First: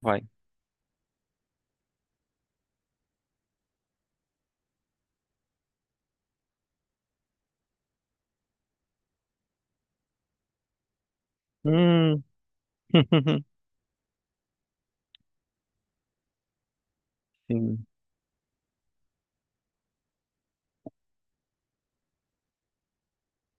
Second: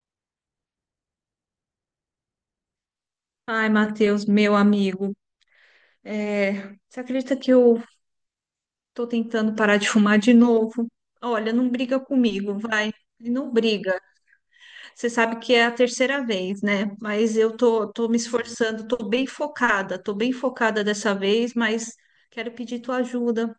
Vai. Ai, Matheus, meu amigo, é, você acredita que eu tô tentando parar de fumar de novo? Olha, não briga Hum. comigo, vai. Não briga. Você sabe que é a terceira vez, né? Mas eu Sim. tô, me esforçando, tô bem focada dessa vez, mas quero pedir tua ajuda.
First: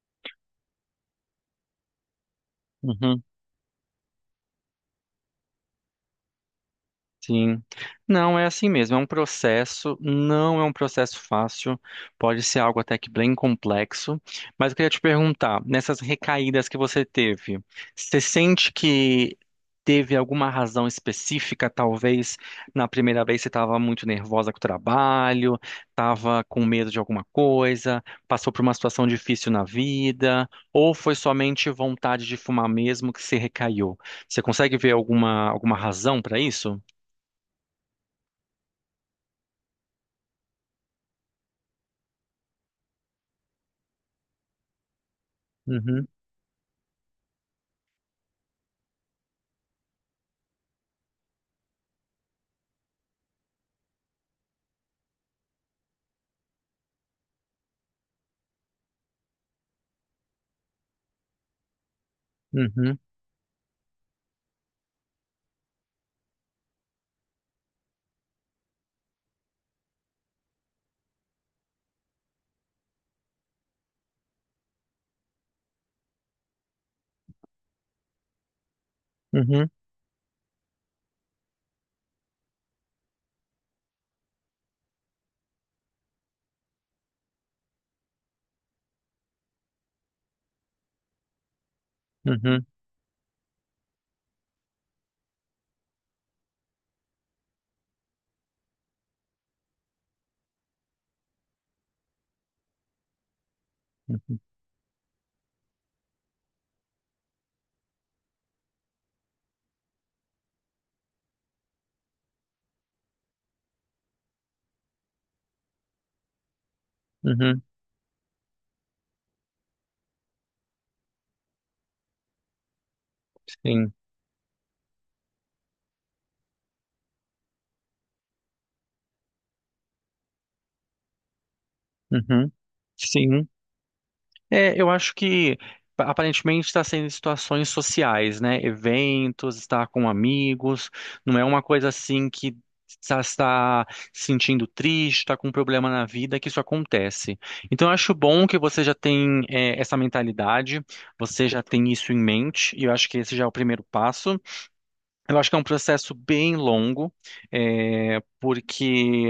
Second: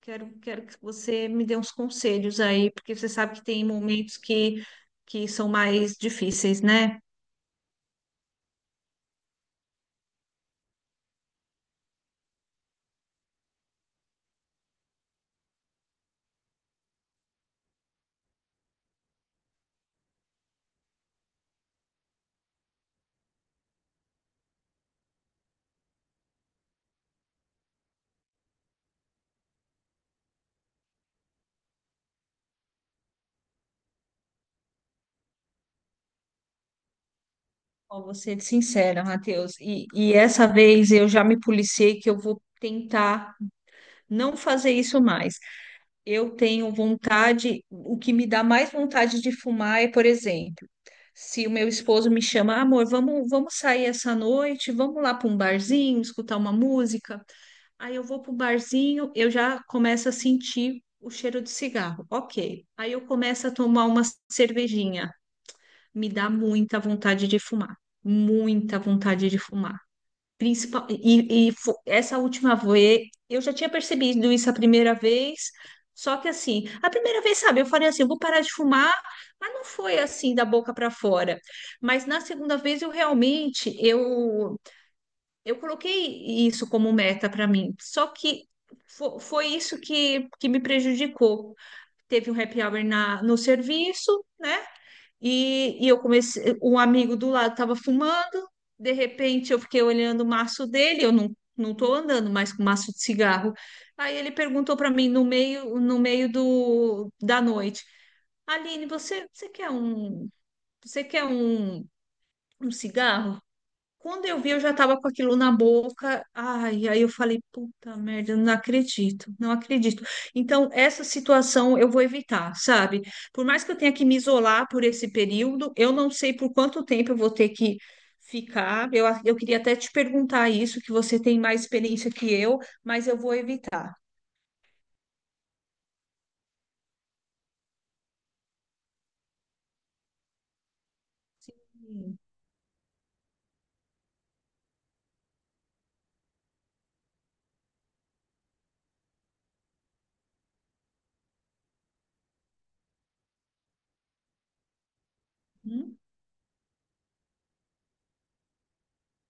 Quero que você me dê uns conselhos aí, porque você Uhum. sabe que tem momentos que são mais difíceis, né? Sim, não é assim mesmo, é um processo, não é um processo fácil, pode ser algo até que bem complexo, mas eu queria te perguntar, nessas recaídas que você teve, você sente que teve alguma razão específica, talvez na primeira vez você estava muito nervosa com o trabalho, estava com medo de alguma coisa, passou por uma situação difícil na vida, ou foi somente vontade de fumar mesmo que se recaiu? Você consegue ver alguma razão para isso? Ó, vou ser sincera, Matheus. E essa vez eu já me policiei que eu vou tentar não fazer isso mais. Uhum, Eu tenho vontade. O que me dá mais vontade de fumar é, por exemplo, se o meu esposo me chama: amor, vamos sair essa noite, vamos lá para um barzinho, escutar uma música. Aí eu vou para o barzinho, eu já começo a sentir o cheiro de cigarro. Ok. Aí uhum, eu começo a tomar uma cervejinha. Me dá muita vontade de fumar, muita vontade de fumar. Principal, e essa última vez, eu já tinha percebido isso a primeira vez. Só que assim, a primeira vez, sabe, eu falei assim, eu vou parar de fumar, mas não uhum, foi assim da boca para fora. Mas na segunda vez eu realmente, eu coloquei isso como meta para mim. Só que foi isso que me prejudicou. Teve um happy uhum, hour no serviço, né? E eu comecei, um amigo do lado estava fumando, de repente eu fiquei olhando o maço dele. Eu não estou andando mais com maço de cigarro. Aí ele uhum, perguntou para mim no meio, da noite: Aline, você quer um cigarro? Quando eu vi, eu já tava com aquilo na boca. Ai, aí eu falei: uhum, puta merda, eu não acredito, não acredito. Então, essa situação eu vou evitar, sabe? Por mais que eu tenha sim, que me isolar por esse período, eu não sei por quanto tempo eu vou ter que ficar. Eu queria até te perguntar isso, que você tem mais experiência que uhum, eu, mas eu vou sim. evitar. É, eu acho que aparentemente está sendo situações sociais, né? Eventos, estar com amigos, não é uma coisa Sim. assim que está se sentindo triste, está com um problema na vida, que isso acontece. Então eu acho bom que você já tem é, essa mentalidade, você já tem isso em mente, e eu acho que esse já é o primeiro passo. Eu acho que é um Hum? processo bem longo, é, porque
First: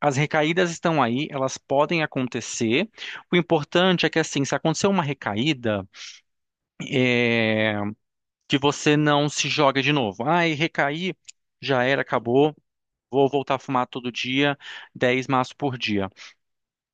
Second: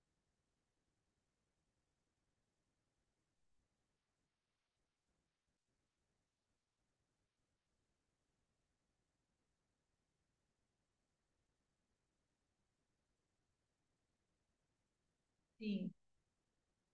as recaídas estão aí, elas podem acontecer. O importante é que, assim, se acontecer uma recaída, é, que você não se joga de novo. Ai, recaí, já era, acabou, vou voltar a fumar todo dia, 10 maços por Sim, dia.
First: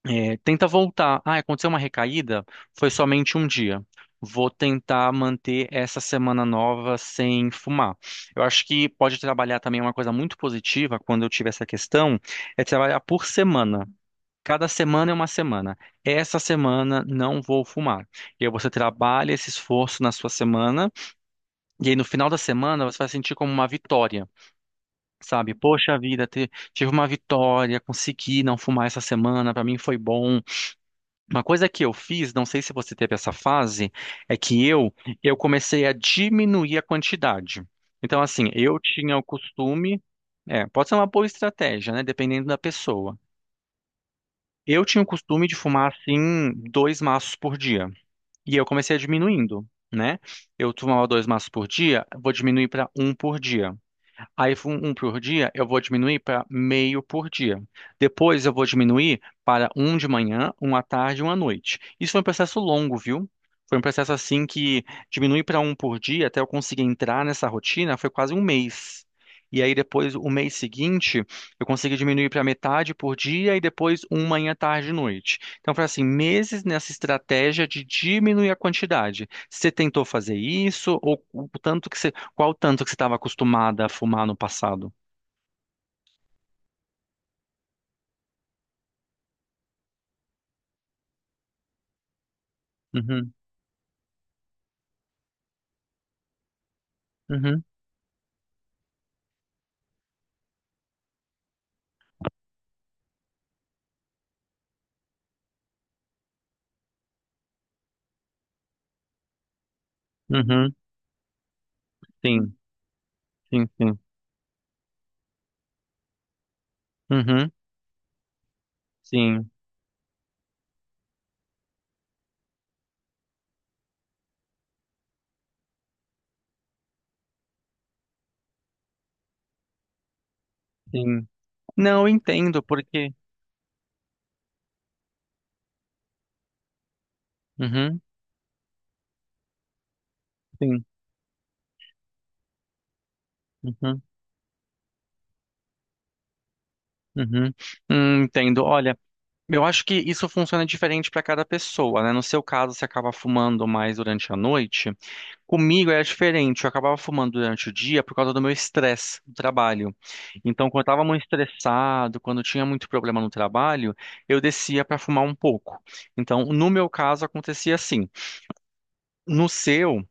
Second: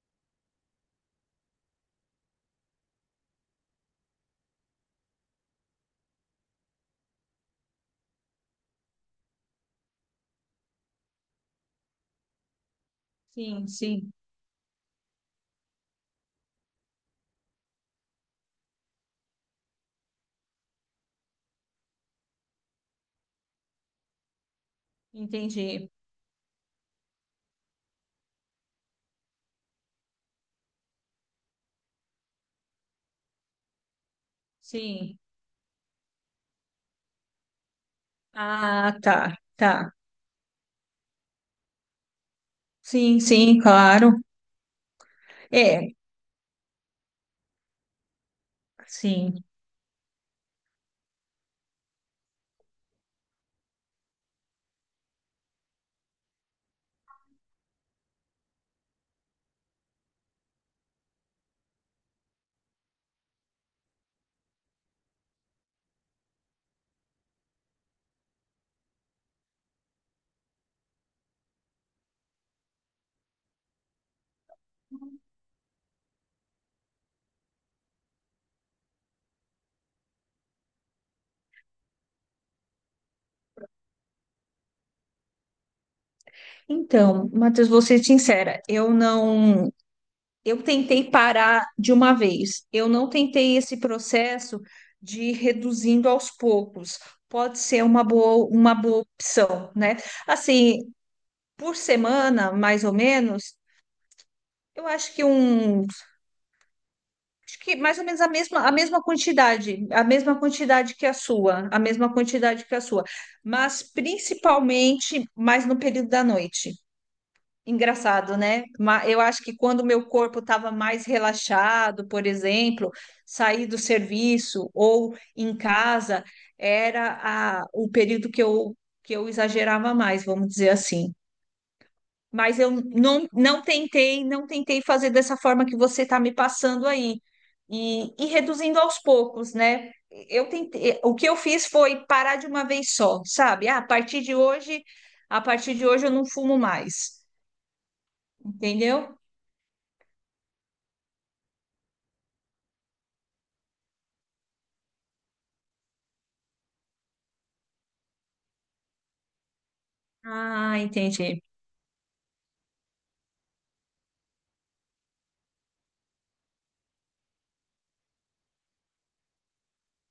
É, tenta voltar. Ah, aconteceu uma recaída? Foi somente um dia. Vou tentar manter essa semana nova sem fumar. Eu acho que pode trabalhar também uma coisa muito positiva quando eu tiver essa questão, é trabalhar por sim, semana. sim, Cada semana é uma semana. Essa semana não vou fumar. E aí você trabalha esse esforço na sua semana, e aí no final da semana você vai sentir como uma vitória. Sabe, entendi. poxa vida, tive uma vitória, consegui não fumar essa semana, pra mim foi bom. Uma coisa que eu fiz, não sei se você teve essa fase, é que eu Sim. eu comecei a diminuir a quantidade. Então, assim, eu Ah, tinha o tá, tá. costume, é, pode ser uma boa estratégia, né? Dependendo da pessoa. Sim, sim, claro. Eu tinha o costume de fumar É, assim dois maços por dia e eu comecei a sim. diminuindo, né? Eu fumava dois maços por dia, vou diminuir para um por dia. Aí, um por dia, eu vou diminuir para meio por dia. Depois, eu vou diminuir para um de manhã, um à tarde e um à noite. Isso foi um processo longo, viu? Foi um processo assim que diminui para um por dia até eu conseguir entrar nessa rotina, foi quase um mês. E aí, depois, o mês seguinte, eu consegui diminuir para metade por dia e depois um manhã, tarde e noite. Então, foi assim, meses nessa estratégia de diminuir a quantidade. Você tentou fazer isso ou o tanto que você qual o tanto que você estava acostumada a fumar no passado? Então, Matheus, vou ser sincera, eu não, eu tentei parar de uma vez. Eu não Uhum, tentei esse processo de ir reduzindo aos poucos. Pode uhum, ser uma boa, opção, né? Assim, por semana, mais ou menos, eu acho que um, acho que mais ou menos a mesma quantidade, a mesma uhum, quantidade que a sua, sim, sim, mas sim, principalmente mais no período da noite. uhum, Engraçado, né? Eu acho sim, que quando o meu corpo estava mais relaxado, por exemplo, sair do serviço ou em casa, era o período que eu exagerava mais, vamos dizer assim. sim. Não eu Mas entendo eu porque. não, não tentei, não tentei fazer dessa forma que você está me passando aí. Uhum, E reduzindo aos poucos, né? Eu sim, tentei. O que eu fiz foi parar de uma vez só, sabe? Ah, a uhum, partir de hoje, a partir de hoje eu não fumo mais, uhum. Entendo. Olha, entendeu? eu acho que isso funciona diferente para cada pessoa, né? No seu caso, você acaba fumando mais durante a noite. Comigo era diferente, eu acabava fumando durante o dia por causa do meu estresse do trabalho. Então, Ah, quando eu estava muito entendi. estressado, quando eu tinha muito problema no trabalho, eu descia para fumar um pouco. Então, no meu caso, acontecia assim. No seu.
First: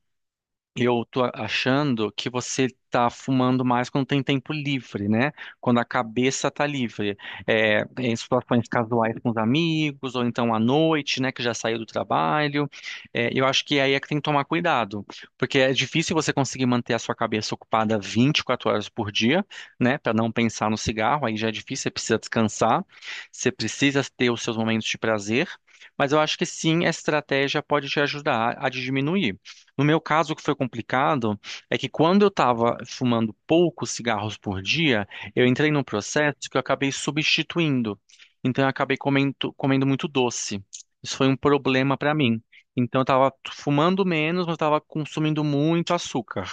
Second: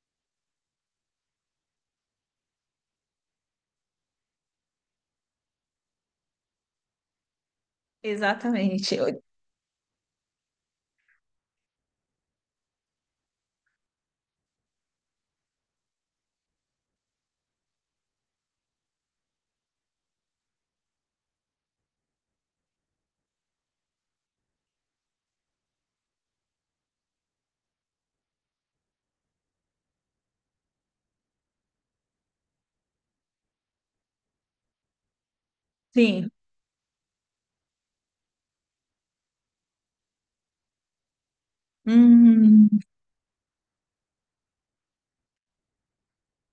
Eu tô achando que você tá fumando mais quando tem tempo livre, né? Quando a cabeça tá livre. É, em situações Exatamente. casuais com os amigos, ou então à noite, né? Que já saiu do trabalho. É, eu acho que aí é que tem que tomar cuidado. Porque é difícil você conseguir manter a sua cabeça ocupada 24 horas por dia, né? Para não pensar no cigarro, aí já é difícil, você precisa descansar, você precisa ter os seus momentos de prazer. Mas eu acho que sim, a estratégia pode te ajudar a diminuir. No meu caso, o que foi complicado é que quando eu estava fumando poucos cigarros por dia, eu entrei num Sim. processo que eu acabei substituindo. Então, eu acabei comendo muito doce. Isso foi um problema para mim. Hum. Então, eu estava fumando menos, mas estava consumindo muito açúcar.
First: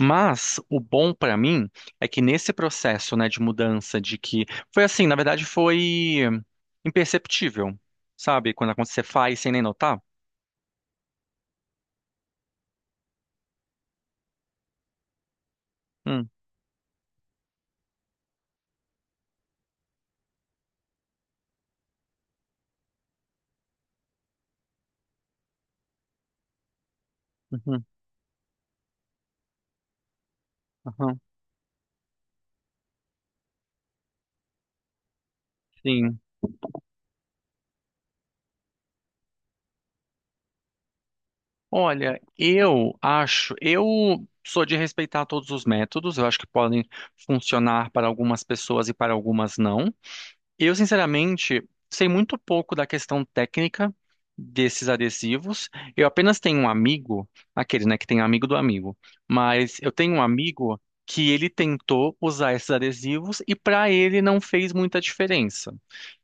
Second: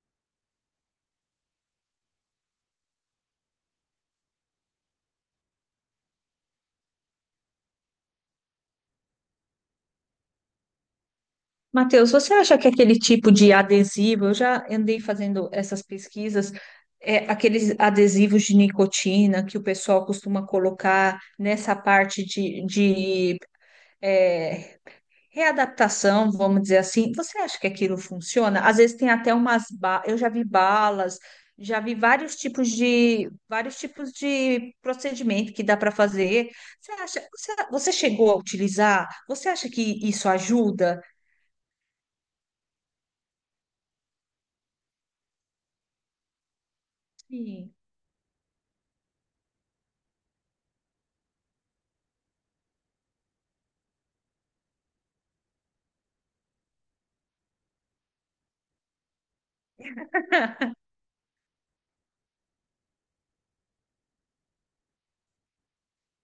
Mas o bom para mim é que nesse processo, né, de mudança, de que foi assim, na verdade, foi imperceptível, sabe? Quando você faz sem nem notar. Matheus, você acha que aquele tipo de adesivo? Eu já andei fazendo essas Hum, pesquisas, aqueles adesivos de nicotina que o pessoal costuma colocar nessa parte de, de é, readaptação, vamos dizer assim. Você acha que uhum, aquilo funciona? Às vezes tem até umas eu já vi balas, aham, já vi vários tipos de procedimento que dá para sim. fazer. Você acha? Você chegou a utilizar? Você acha que isso ajuda? Olha, eu acho, eu sou de respeitar todos os métodos, eu acho que podem Sim, funcionar para algumas pessoas e para algumas não. Eu, sinceramente, sei muito pouco da questão técnica desses adesivos. Eu apenas tenho um amigo, aquele, né, que tem amigo do amigo, mas eu tenho um amigo que ele tentou usar esses adesivos e para ele não fez muita diferença.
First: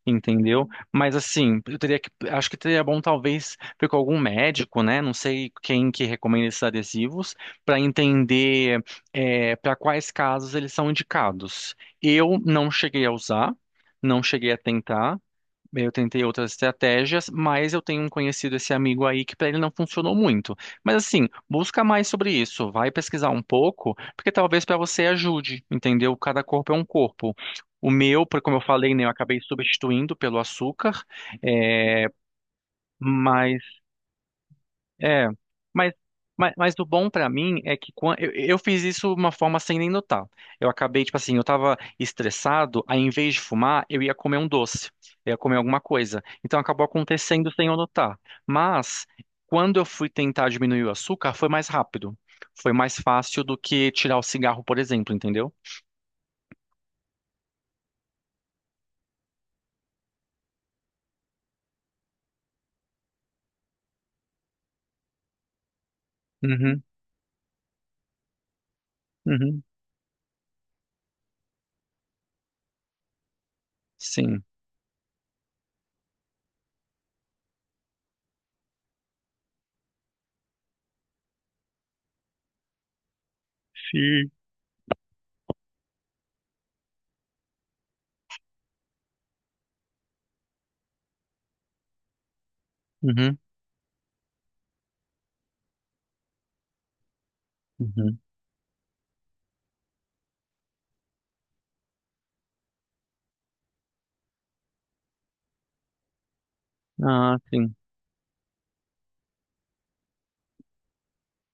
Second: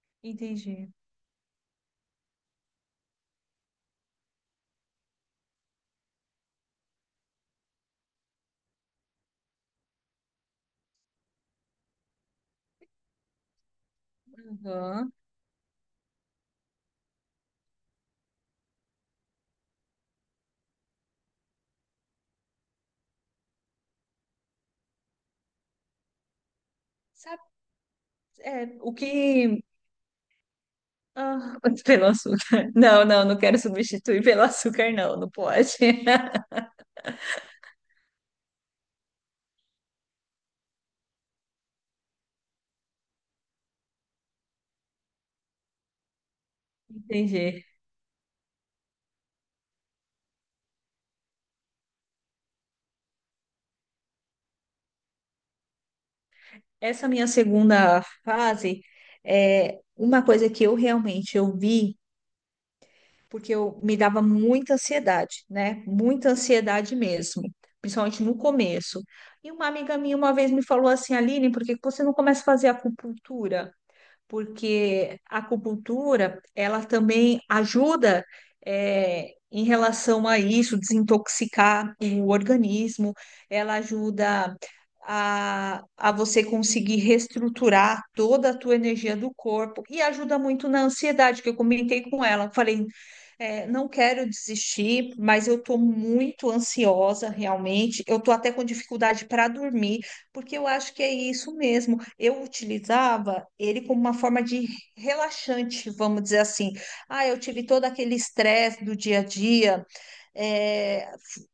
Entendeu? entendi. Mas assim, eu teria que, acho que seria bom talvez ver com algum médico, né? Não sei quem que recomenda esses adesivos, para entender para quais casos eles são indicados. Eu não cheguei a usar, não cheguei a Aham. tentar. Eu tentei outras estratégias, mas eu tenho um conhecido, esse amigo aí, que para ele não funcionou muito. Mas assim, busca mais sobre isso, vai pesquisar um pouco, porque talvez para você ajude, entendeu? Cada corpo é um corpo. Sabe, O meu, como eu falei, o né, eu acabei que... substituindo pelo açúcar, ah, pelo açúcar. Não, não, não quero substituir pelo açúcar, não, é, não pode. mas, mas o bom pra mim é que eu fiz isso de uma forma sem nem notar. Eu acabei, tipo assim, eu tava estressado, aí em vez de fumar, eu ia comer um doce, eu ia comer alguma coisa. Então acabou acontecendo Entendi. sem eu notar. Mas quando eu fui tentar diminuir o açúcar, foi mais rápido. Foi mais fácil do que tirar o cigarro, por exemplo, entendeu? Essa minha segunda fase é uma coisa que eu realmente eu vi, porque eu me dava muita ansiedade, né? Muita Uhum, ansiedade mesmo, principalmente no começo. E uhum, uma amiga minha uma vez me falou assim: Aline, por que que você não começa a fazer acupuntura? sim. Porque a acupuntura, ela também ajuda em relação a isso, desintoxicar o organismo. Ela Sim. ajuda a você conseguir reestruturar toda a tua energia do corpo, e ajuda muito na ansiedade, que eu comentei com ela. Falei: Uhum, não quero desistir, mas eu estou muito ansiosa realmente. uhum. Eu estou até com dificuldade para dormir. Porque eu acho que é isso mesmo. Eu utilizava ele como uma forma de relaxante, vamos dizer assim. Ah, Ah, eu tive sim. todo aquele estresse do dia a dia. É,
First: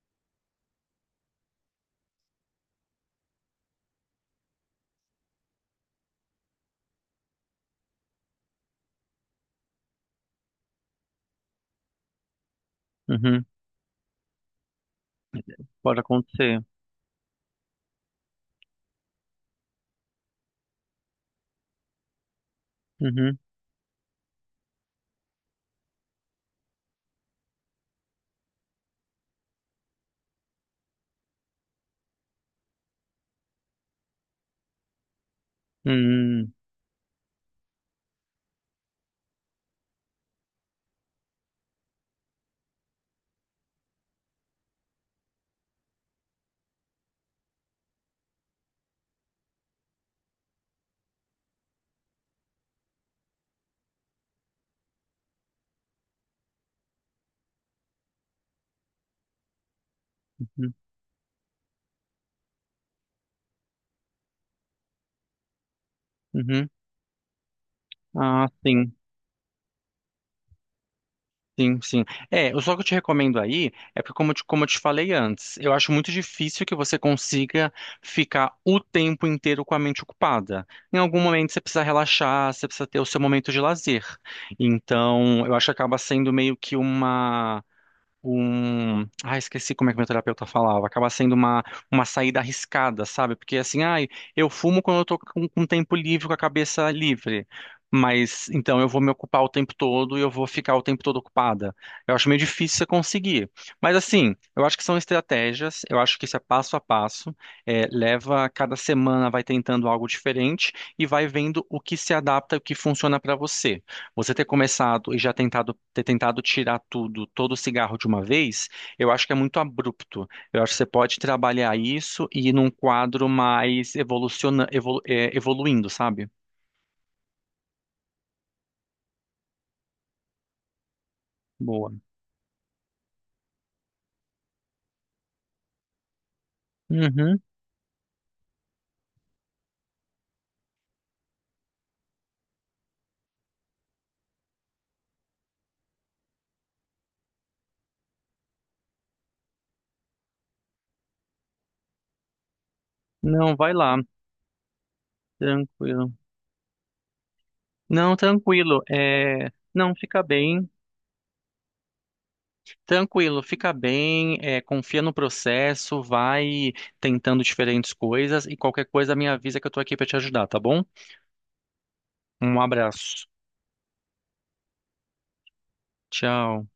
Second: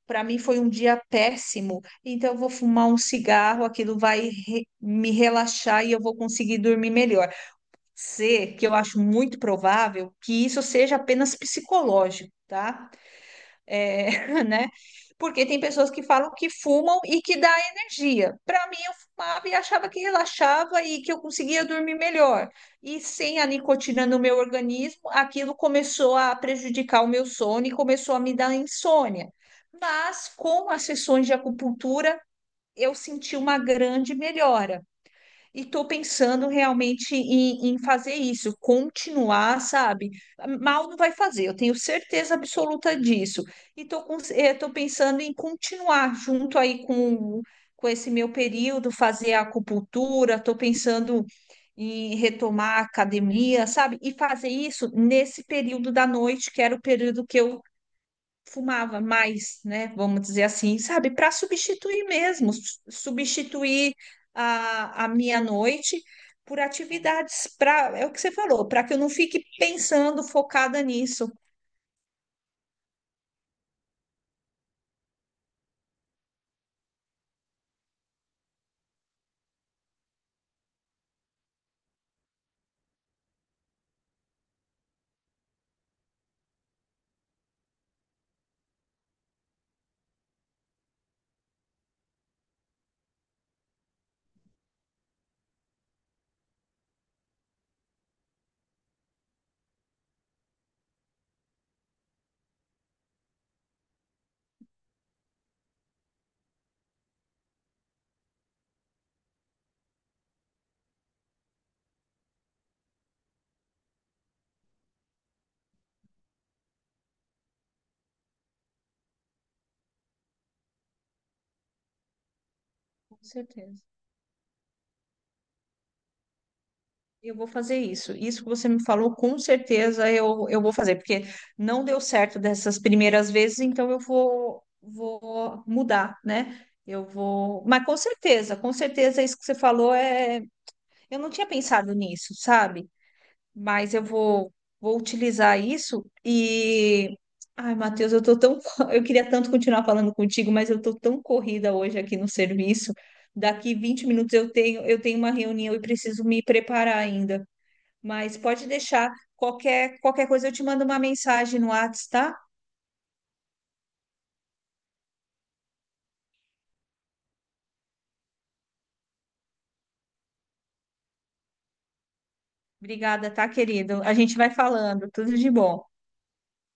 para mim foi um dia péssimo. Então eu vou fumar um cigarro, aquilo vai me relaxar e eu vou conseguir dormir melhor. Ser que eu acho muito provável que isso seja apenas psicológico, tá? Uhum, É, né? Porque tem pessoas pode que falam que acontecer. fumam e que dá energia. Para mim, eu fumava e achava que relaxava e que eu conseguia dormir melhor. E sem Uhum, a nicotina no meu organismo, aquilo começou a prejudicar o meu sono e começou a me dar insônia. Mas com as sessões de acupuntura, eu senti uma grande melhora. E estou pensando uhum, realmente em fazer isso, continuar, sabe? Mal não vai fazer, eu tenho certeza absoluta disso. E estou tô, com- eh, tô pensando em continuar junto aí com esse meu período, fazer a acupuntura. Estou pensando em retomar a academia, sabe? E fazer isso nesse período da noite, que era o período que eu fumava mais, né? Vamos dizer uhum. assim, sabe? Para substituir mesmo, substituir a minha noite por Uhum. atividades, para, é o que você Ah, falou, para sim, que eu não fique pensando focada nisso. sim, sim. É, o só que eu te recomendo aí é porque, como eu te falei antes, eu acho muito difícil que você consiga ficar o tempo inteiro com a mente ocupada. Em algum momento você precisa relaxar, você precisa ter o seu momento de lazer. Então, eu acho que acaba sendo meio que um. Ah, esqueci como é que meu terapeuta falava. Acaba sendo uma saída arriscada, sabe? Porque assim, ai, eu fumo quando eu tô com um tempo livre, com a cabeça livre. Mas então eu vou me ocupar o tempo todo e eu vou ficar o tempo todo ocupada. Eu acho meio difícil você conseguir. Mas assim, eu acho que são estratégias, eu acho que isso é passo a passo. É, leva, cada semana vai tentando algo diferente e vai vendo o que se adapta e o que funciona pra você. Você ter começado e já tentado, ter tentado tirar tudo, todo o cigarro de uma vez, eu acho que é muito abrupto. Eu acho que você pode trabalhar isso e ir num Com quadro certeza. mais evoluindo, sabe? Eu vou fazer isso. Isso que você me falou, com certeza eu, vou fazer, porque não Boa. deu certo dessas primeiras vezes, então eu vou mudar, né? Eu Uhum. vou. Mas com certeza isso que você falou é. Eu não tinha pensado nisso, sabe? Mas eu vou utilizar isso e. Ai, Matheus, eu tô tão... Eu queria tanto continuar falando contigo, mas eu tô tão corrida hoje aqui no serviço. Não, vai Daqui lá. 20 minutos eu tenho uma reunião e Tranquilo. preciso me preparar ainda. Não, Mas pode tranquilo. deixar, É... Não, qualquer, fica qualquer coisa, eu te bem. mando uma mensagem no WhatsApp, tá? Tranquilo, fica bem. É, confia no processo, vai tentando diferentes coisas e qualquer coisa me avisa que eu tô aqui pra te ajudar, tá bom? Um abraço. Obrigada, tá, querido? A gente vai falando. Tudo de bom. Tchau.